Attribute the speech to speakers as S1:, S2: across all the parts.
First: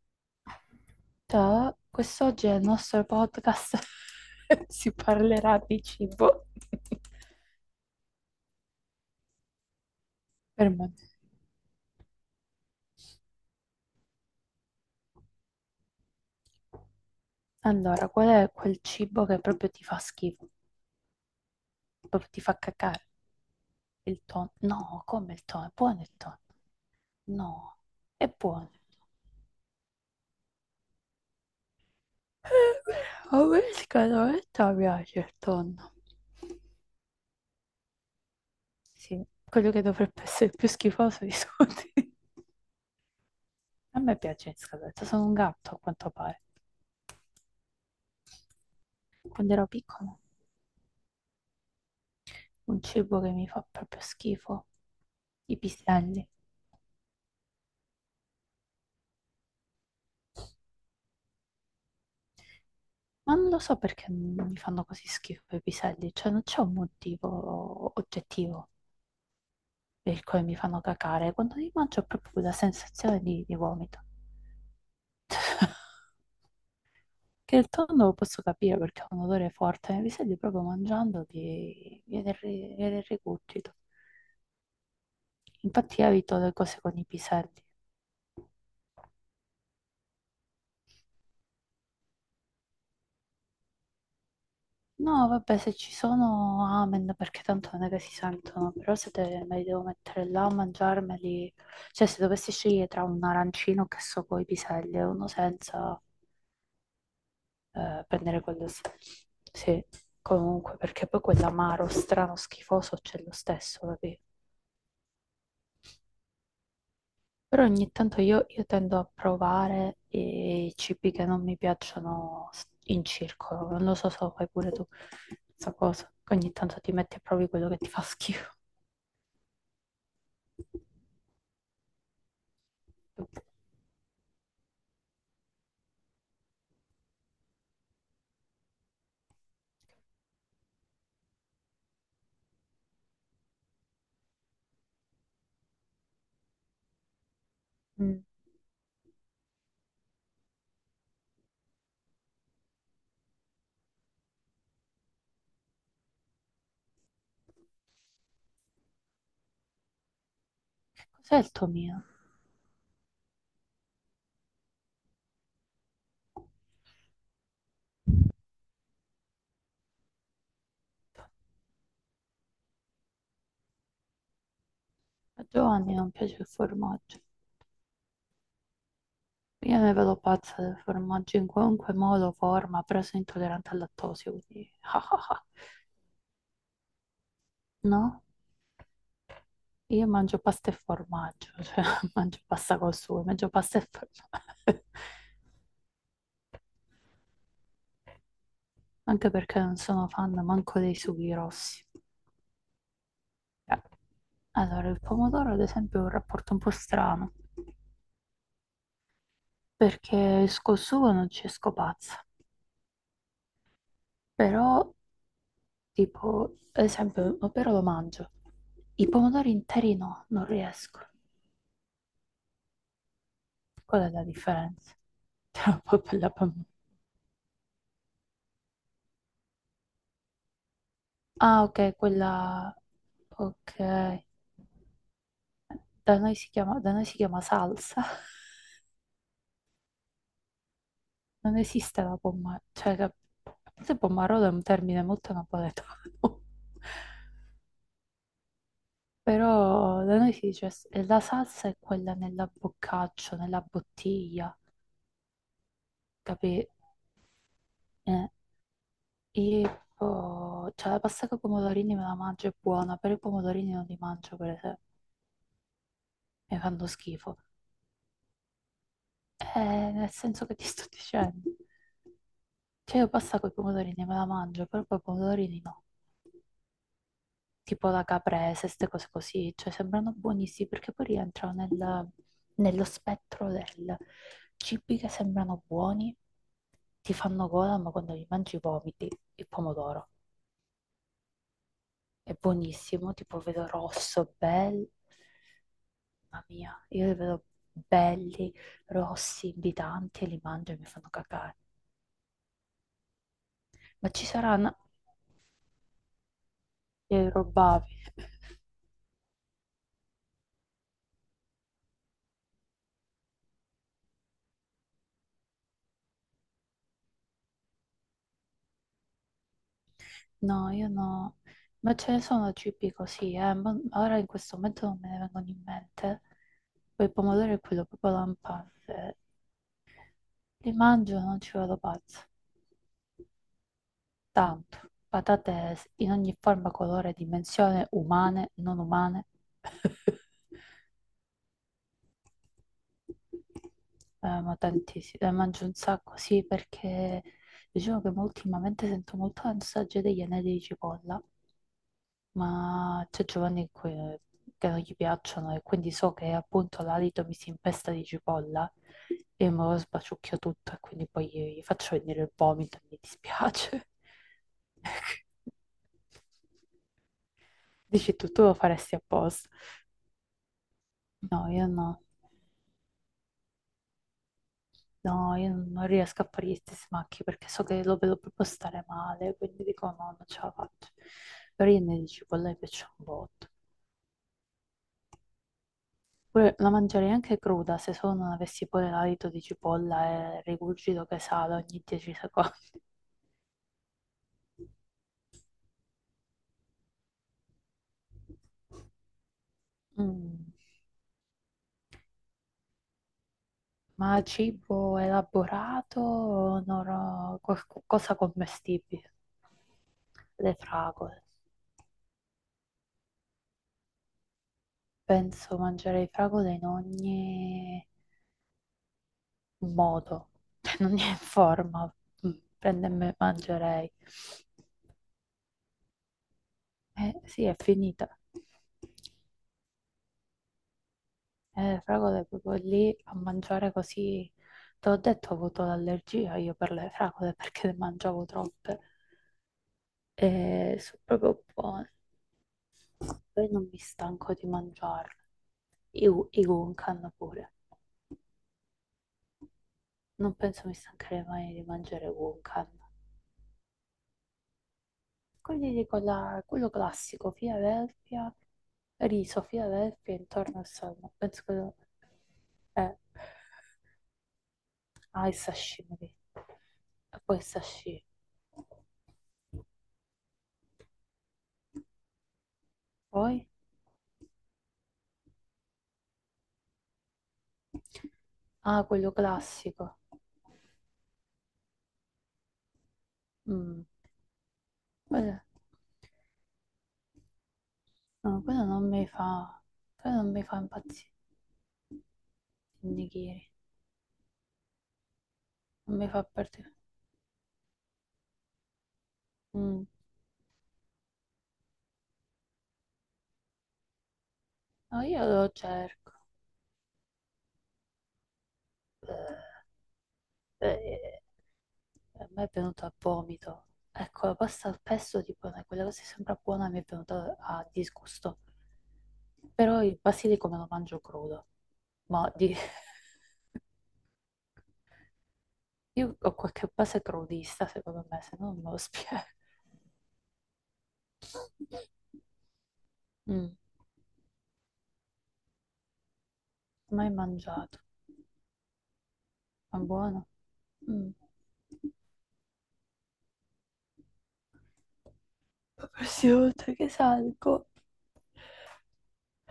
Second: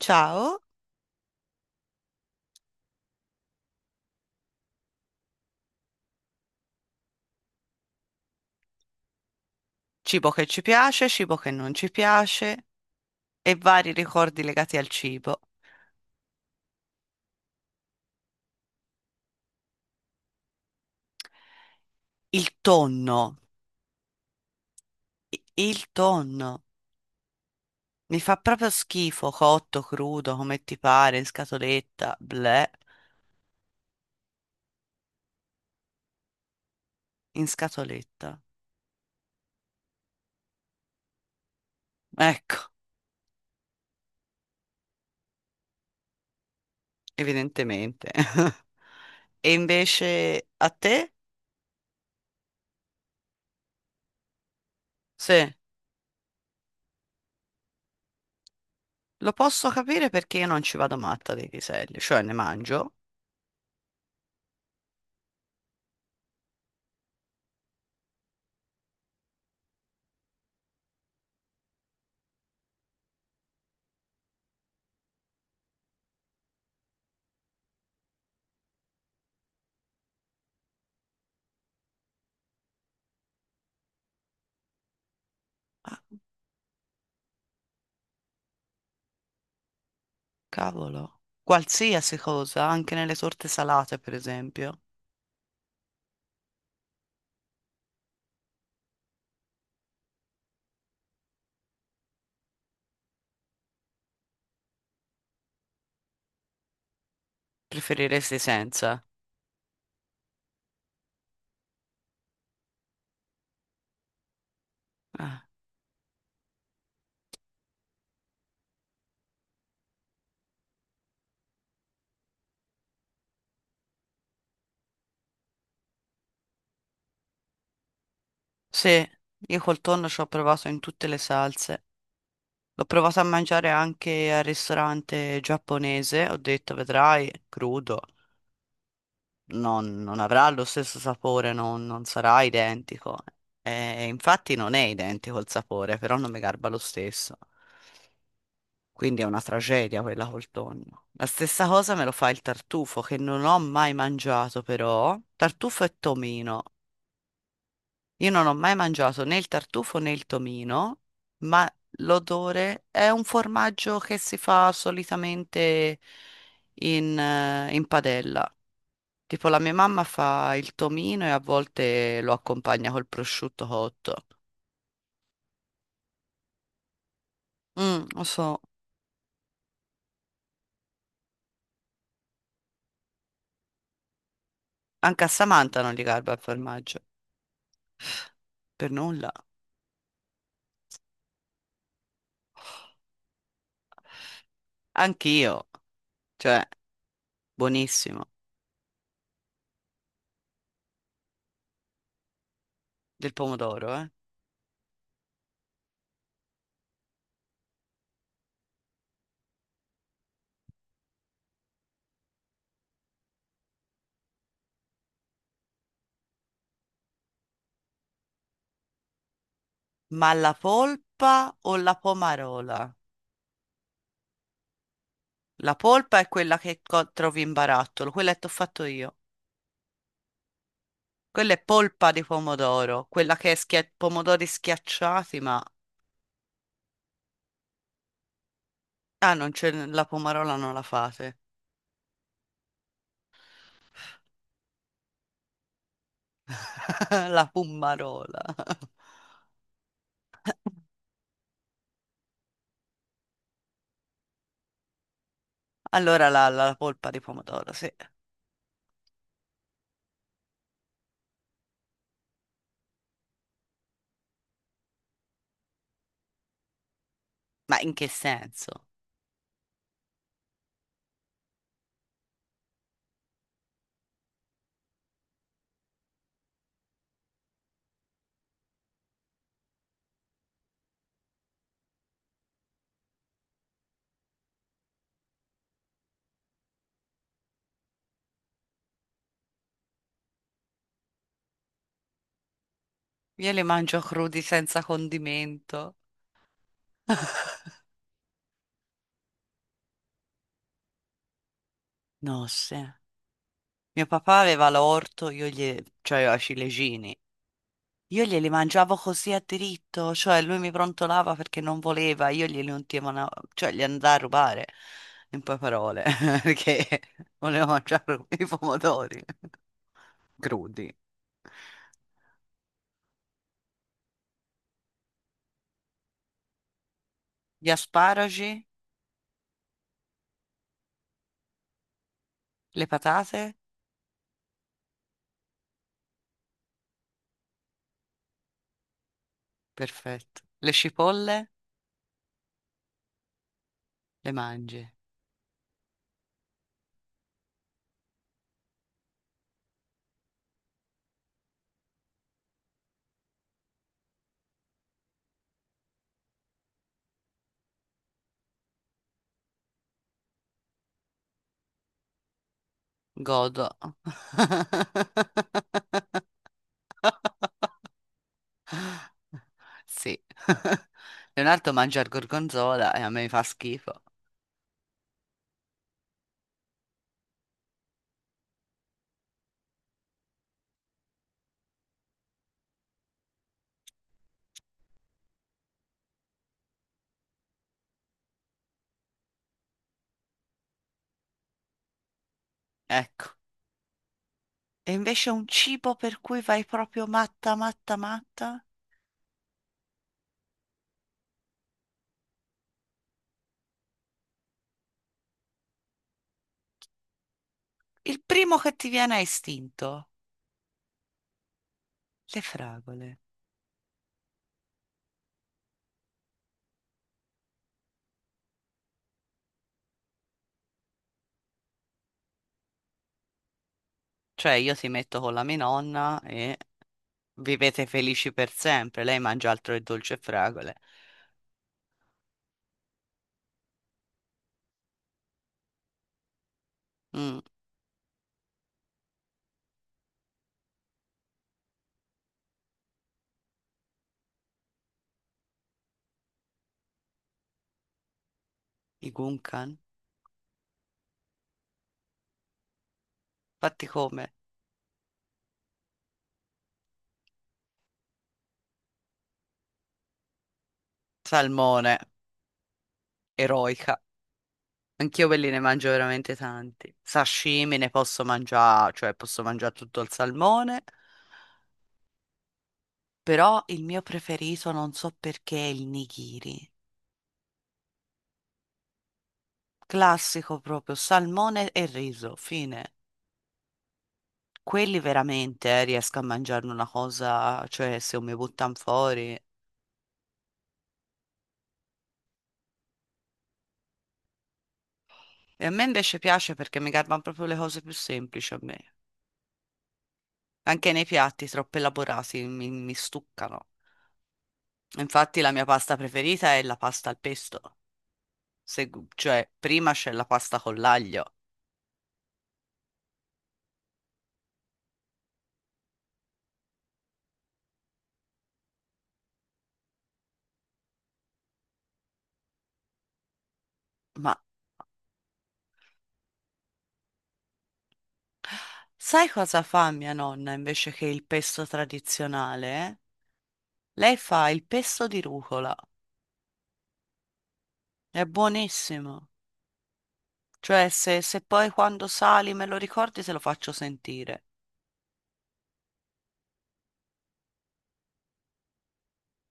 S1: Ciao,
S2: Ciao, quest'oggi nel nostro podcast si parlerà di cibo.
S1: cibo che ci
S2: Per me.
S1: piace, cibo che non ci piace e vari ricordi legati al cibo.
S2: Allora, qual è quel cibo che proprio ti fa schifo? Proprio ti
S1: Il
S2: fa cacare?
S1: tonno,
S2: Il tonno? No, come il tonno? È
S1: il
S2: buono il tonno?
S1: tonno.
S2: No,
S1: Mi
S2: è
S1: fa proprio
S2: buono.
S1: schifo, cotto, crudo, come ti pare, in scatoletta, bleh,
S2: A me scatoletta piace il tonno.
S1: in scatoletta.
S2: Sì, quello che dovrebbe essere il più schifoso di tutti.
S1: Ecco,
S2: A me piace in scatoletta, sono un gatto a quanto pare.
S1: evidentemente. E
S2: Quando ero piccola.
S1: invece a te?
S2: Un cibo che mi fa proprio schifo.
S1: Sì.
S2: I piselli.
S1: Lo posso capire perché io non ci vado matta dei piselli, cioè ne mangio,
S2: Ma non lo so perché mi fanno così schifo i piselli, cioè non c'è un motivo oggettivo per il quale mi fanno cacare. Quando li mangio ho proprio quella sensazione di vomito. Che il tonno lo posso capire perché ha un odore forte, ma i piselli proprio mangiandoli viene, viene il rigurgito. Infatti
S1: ah,
S2: evito le cose con i piselli.
S1: cavolo, qualsiasi cosa, anche nelle torte salate, per esempio.
S2: No, vabbè, se ci sono, amen, perché tanto non è che si sentono, però se te- me li devo mettere là a mangiarmeli, cioè se dovessi scegliere tra un arancino che so coi piselli e uno senza, eh,
S1: Preferiresti
S2: prendere quello s-
S1: senza?
S2: sì, comunque, perché poi quell'amaro strano, schifoso c'è lo stesso, capì?
S1: Ah,
S2: Però ogni tanto io tendo a provare i cibi che non mi piacciono in circolo, non lo so se lo fai pure tu, questa cosa, che ogni tanto ti metti a provi quello che ti fa schifo.
S1: sì, io col tonno ci ho provato in tutte le salse. L'ho provato a mangiare anche al ristorante giapponese, ho detto, vedrai, crudo. Non avrà lo stesso sapore, non sarà identico. Infatti non è identico il sapore, però non mi garba lo stesso.
S2: Mm.
S1: Quindi è una tragedia quella col tonno. La stessa cosa me lo fa il tartufo, che non ho mai mangiato però. Tartufo e tomino. Io non ho mai mangiato né il tartufo né il tomino,
S2: Cos'è il
S1: ma
S2: tuo mio?
S1: l'odore è un formaggio che si fa solitamente in, in padella. Tipo la mia mamma fa il tomino e a volte lo accompagna col prosciutto cotto.
S2: A Giovanni non piace il formaggio.
S1: Mm, lo so.
S2: Io ne vedo pazza del formaggio in qualunque modo, forma, però sono intollerante al lattosio, quindi ah,
S1: Anche
S2: ah,
S1: a
S2: ah.
S1: Samantha non gli garba il formaggio.
S2: No?
S1: Per nulla.
S2: Io mangio pasta e formaggio, cioè mangio pasta col sugo, mangio pasta e formaggio.
S1: Anch'io. Cioè, buonissimo.
S2: Anche perché non sono fan manco dei sughi rossi.
S1: Del
S2: Eh,
S1: pomodoro, eh.
S2: Allora, il pomodoro ad esempio è un rapporto un po' strano, perché esco il sugo non ci esco pazza, però. Tipo, ad esempio, però lo mangio. I pomodori interi no,
S1: Ma
S2: non
S1: la
S2: riesco.
S1: polpa o la pomarola?
S2: Qual è la differenza?
S1: La
S2: Tra polpa
S1: polpa
S2: e
S1: è
S2: la
S1: quella
S2: pom-
S1: che trovi in barattolo, quella che ti ho fatto io. Quella è
S2: Ah, ok,
S1: polpa di
S2: quella...
S1: pomodoro, quella che è
S2: Ok.
S1: pomodori schiacciati, ma...
S2: Da noi si chiama salsa.
S1: Ah, non c'è, la pomarola non la fate.
S2: Non esiste la pomma... Cioè, la... forse pommarolo è un termine molto napoletano.
S1: La pomarola.
S2: Però da noi si dice la salsa è quella nella boccaccio, nella bottiglia,
S1: Allora la,
S2: capì?
S1: la polpa di pomodoro, sì.
S2: Eh, E poi, cioè, la pasta con i pomodorini me la mangio, è buona, però i pomodorini non li mangio per esempio, mi fanno schifo.
S1: Ma in che senso?
S2: Eh, nel senso che ti sto dicendo. Cioè, io pasta con i pomodorini me la mangio, però poi i pomodorini no. Tipo la caprese, queste cose così, cioè, sembrano buonissimi perché poi rientrano nello spettro del cibi che sembrano buoni, ti fanno gola, ma quando li mangi vomiti il pomodoro. È buonissimo, tipo
S1: Io le
S2: vedo
S1: mangio
S2: rosso,
S1: crudi senza
S2: bello.
S1: condimento.
S2: Mamma mia, io li vedo belli, rossi, invitanti e li mangio e mi fanno cacare.
S1: No, sì. Mio
S2: Ma ci
S1: papà aveva
S2: saranno...
S1: l'orto, io gli... cioè aveva i ciliegini.
S2: Li rubavi?
S1: Io glieli mangiavo così a diritto, cioè lui mi prontolava perché non voleva, io glieli ultimavo, cioè gli andai a rubare, in poche parole, perché volevo mangiare i pomodori
S2: No, io
S1: crudi.
S2: no. Ma ce ne sono cibi così, eh, ma ora in questo momento non me ne vengono in mente. Quel pomodoro è
S1: Gli
S2: quello proprio
S1: asparagi,
S2: lampante. Li mangio e non ci vado pazzo.
S1: le patate,
S2: Tanto, patate in ogni forma, colore, dimensione, umane, non umane.
S1: perfetto. Le cipolle, le
S2: Ma
S1: mangi.
S2: tantissimo, mangio un sacco, sì, perché diciamo che mo ultimamente sento molto l'ansaggio degli anelli di cipolla, ma c'è Giovanni che non gli piacciono e quindi so che appunto l'alito mi si impesta di cipolla e me lo sbaciucchio tutto e quindi poi gli faccio venire il vomito e mi
S1: Godo.
S2: dispiace. Dici tu, tu lo faresti apposta?
S1: Sì.
S2: No, io
S1: Leonardo
S2: no.
S1: mangia il gorgonzola e a me fa schifo.
S2: No, io non riesco a fare gli stessi macchi perché so che lo vedo proprio stare male, quindi dico no, non ce la faccio. Però io ne dici, cipolla mi piace un botto. Pure la mangerei anche cruda, se solo non avessi pure l'alito di cipolla e il rigurgito che sale ogni 10 secondi.
S1: Ecco. E invece un cibo per cui vai proprio matta, matta, matta?
S2: Mm. Ma cibo elaborato o no, no, qualcosa
S1: Il primo che ti
S2: commestibile?
S1: viene a istinto?
S2: Le fragole.
S1: Le fragole.
S2: Penso mangerei fragole in ogni modo, cioè non è in forma, mm, prende e me mangerei.
S1: Cioè, io ti metto con la mia nonna e
S2: Sì, è
S1: vivete
S2: finita.
S1: felici per sempre. Lei mangia altro che dolce e fragole.
S2: Fragole proprio lì a mangiare così. Te l'ho detto, ho avuto l'allergia io per le fragole
S1: Mm,
S2: perché ne mangiavo troppe. E sono proprio buone. Poi non mi stanco di mangiarle. I gunkan pure.
S1: i gunkan.
S2: Non penso mi stancherei mai di mangiare gunkan.
S1: Fatti come?
S2: Quelli lì con la- Quello classico, Philadelphia, riso, Philadelphia intorno al salmo.
S1: Salmone.
S2: Eh,
S1: Eroica. Anch'io
S2: ah, il
S1: quelli ne mangio
S2: sashimi lì.
S1: veramente tanti.
S2: E poi il
S1: Sashimi ne
S2: sashimi.
S1: posso mangiare, cioè posso mangiare tutto il salmone,
S2: Poi,
S1: però il mio preferito non so perché è il nigiri.
S2: ah, quello classico.
S1: Classico proprio, salmone e riso, fine.
S2: Mm,
S1: Quelli
S2: quello,
S1: veramente riesco a mangiarne una cosa, cioè se mi
S2: no,
S1: buttano fuori.
S2: quello non mi fa impazzire. Il nigiri.
S1: E a me
S2: Non mi
S1: invece
S2: fa
S1: piace
S2: partire.
S1: perché mi garbano proprio le cose più semplici a me.
S2: Mm,
S1: Anche nei piatti troppo elaborati mi stuccano.
S2: no, io
S1: Infatti la
S2: lo
S1: mia pasta
S2: cerco.
S1: preferita è la pasta al pesto. se- cioè prima c'è la pasta con
S2: Eh,
S1: l'aglio,
S2: a me è venuto a vomito. Ecco, la pasta al pesto, tipo, quella cosa sembra buona, mi è venuta a disgusto. Però il basilico me lo mangio crudo. Ma di-
S1: ma
S2: io ho qualche base crudista, secondo me, se no non me lo spiego.
S1: sai cosa fa mia nonna invece che il pesto tradizionale?
S2: Mm,
S1: Lei fa il pesto di rucola,
S2: mai mangiato.
S1: è buonissimo.
S2: Ma buono.
S1: Cioè,
S2: Mm.
S1: se poi quando sali me lo ricordi, te lo faccio sentire,
S2: La prossima volta che salgo,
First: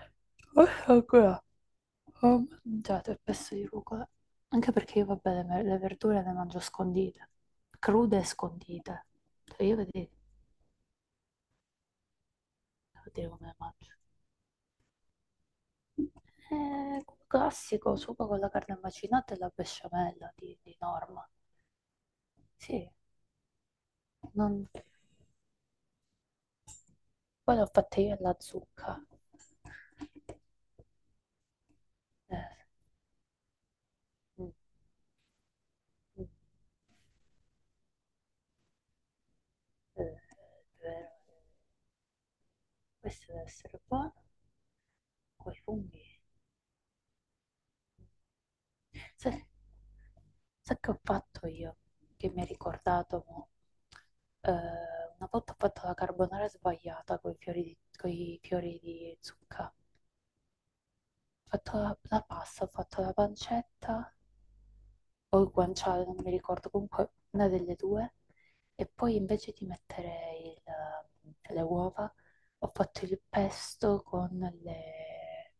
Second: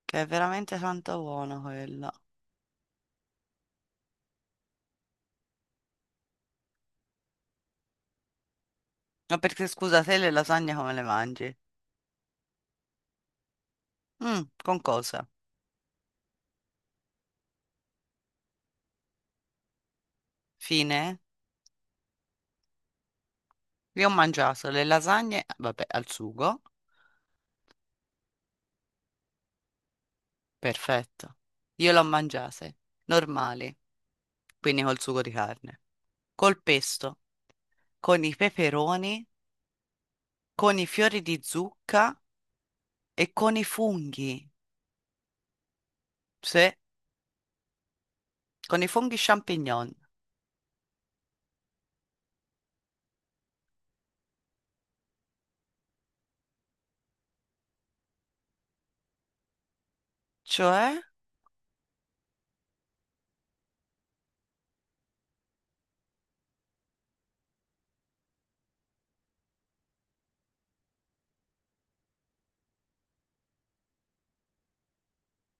S1: che è
S2: ho
S1: veramente tanto
S2: ancora
S1: buono quella.
S2: ho mangiato il pesto di rucola. Anche perché io, vabbè, le verdure le mangio scondite. Crude e scondite.
S1: Ma
S2: Cioè,
S1: perché
S2: io
S1: scusa,
S2: vedete,
S1: te le lasagne come le mangi?
S2: devo dire come le mangio.
S1: Mm, con cosa?
S2: Classico, sugo con la carne macinata e la besciamella di
S1: Fine?
S2: norma. Sì,
S1: Io ho
S2: non,
S1: mangiato le lasagne, vabbè, al sugo,
S2: poi l'ho fatta io alla zucca.
S1: perfetto. Io le ho
S2: Eh,
S1: mangiate, normali.
S2: mm,
S1: Quindi col sugo di carne,
S2: mm,
S1: col pesto, con i peperoni,
S2: eh,
S1: con i
S2: vero.
S1: fiori di zucca
S2: Questo
S1: e
S2: deve
S1: con i
S2: essere buono
S1: funghi,
S2: con i funghi.
S1: sì, con i funghi
S2: Sai,
S1: champignon.
S2: sai che ho fatto io? Che mi ha ricordato mo? Una volta ho fatto la carbonara sbagliata con i fiori di, coi fiori di zucca. Ho
S1: Cioè,
S2: fatto la pasta, ho fatto la pancetta, o il guanciale, non mi ricordo, comunque una delle due. E poi invece di mettere le uova, ho fatto il pesto con le,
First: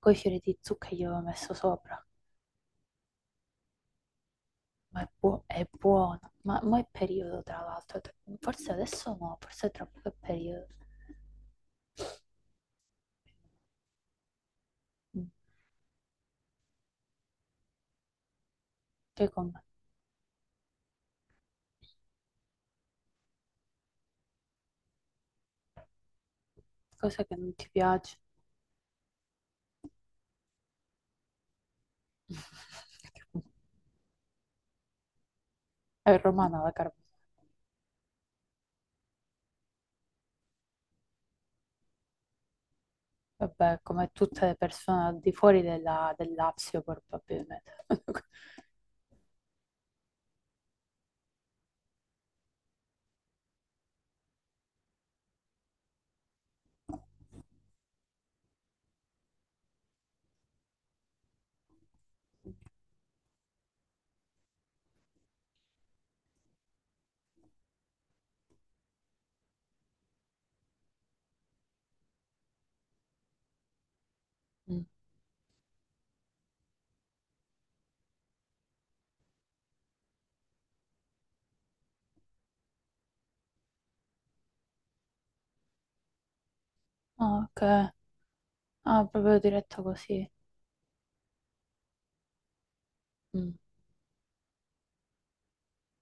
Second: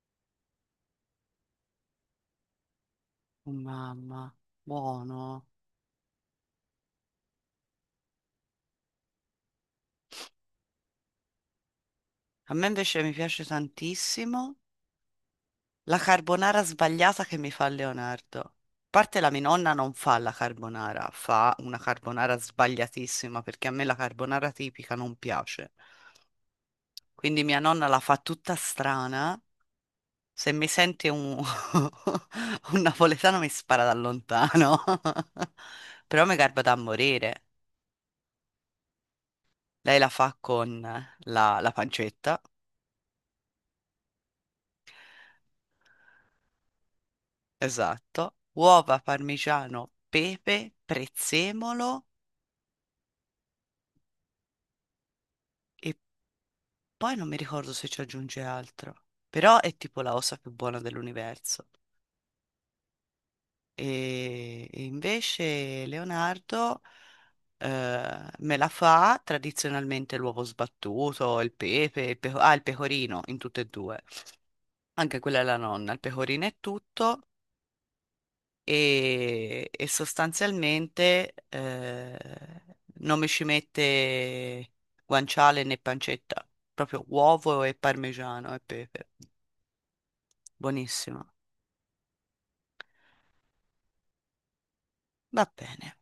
S2: coi fiori di zucca che gli avevo messo sopra.
S1: oh mamma,
S2: Ma è,
S1: buono.
S2: è buono. Ma mo è periodo, tra l'altro. Forse adesso no, forse tra poco è periodo.
S1: A me invece mi piace tantissimo
S2: Mm,
S1: la carbonara sbagliata che mi fa Leonardo. A parte la
S2: Che
S1: mia
S2: com-
S1: nonna non fa la carbonara, fa una carbonara sbagliatissima perché a me la carbonara tipica non piace.
S2: cosa che
S1: Quindi
S2: non
S1: mia
S2: ti
S1: nonna la fa
S2: piace?
S1: tutta strana. Se mi sente un, un napoletano mi spara da lontano.
S2: È
S1: Però mi
S2: romana
S1: garba
S2: la
S1: da
S2: carne.
S1: morire. Lei la fa con la pancetta,
S2: Vabbè, come tutte le persone al di fuori della, del Lazio, probabilmente.
S1: esatto, uova, parmigiano, pepe, prezzemolo e poi non mi ricordo se ci aggiunge altro. Però è tipo la cosa più buona dell'universo. E invece Leonardo me la fa tradizionalmente l'uovo sbattuto, il pepe, il il pecorino in tutte e due. Anche quella è la nonna, il pecorino è tutto e sostanzialmente non mi ci mette guanciale né pancetta, proprio
S2: Ah,
S1: uovo
S2: ok.
S1: e parmigiano e
S2: Ah,
S1: pepe.
S2: proprio diretta così.
S1: Buonissimo.
S2: Mm.
S1: Va bene.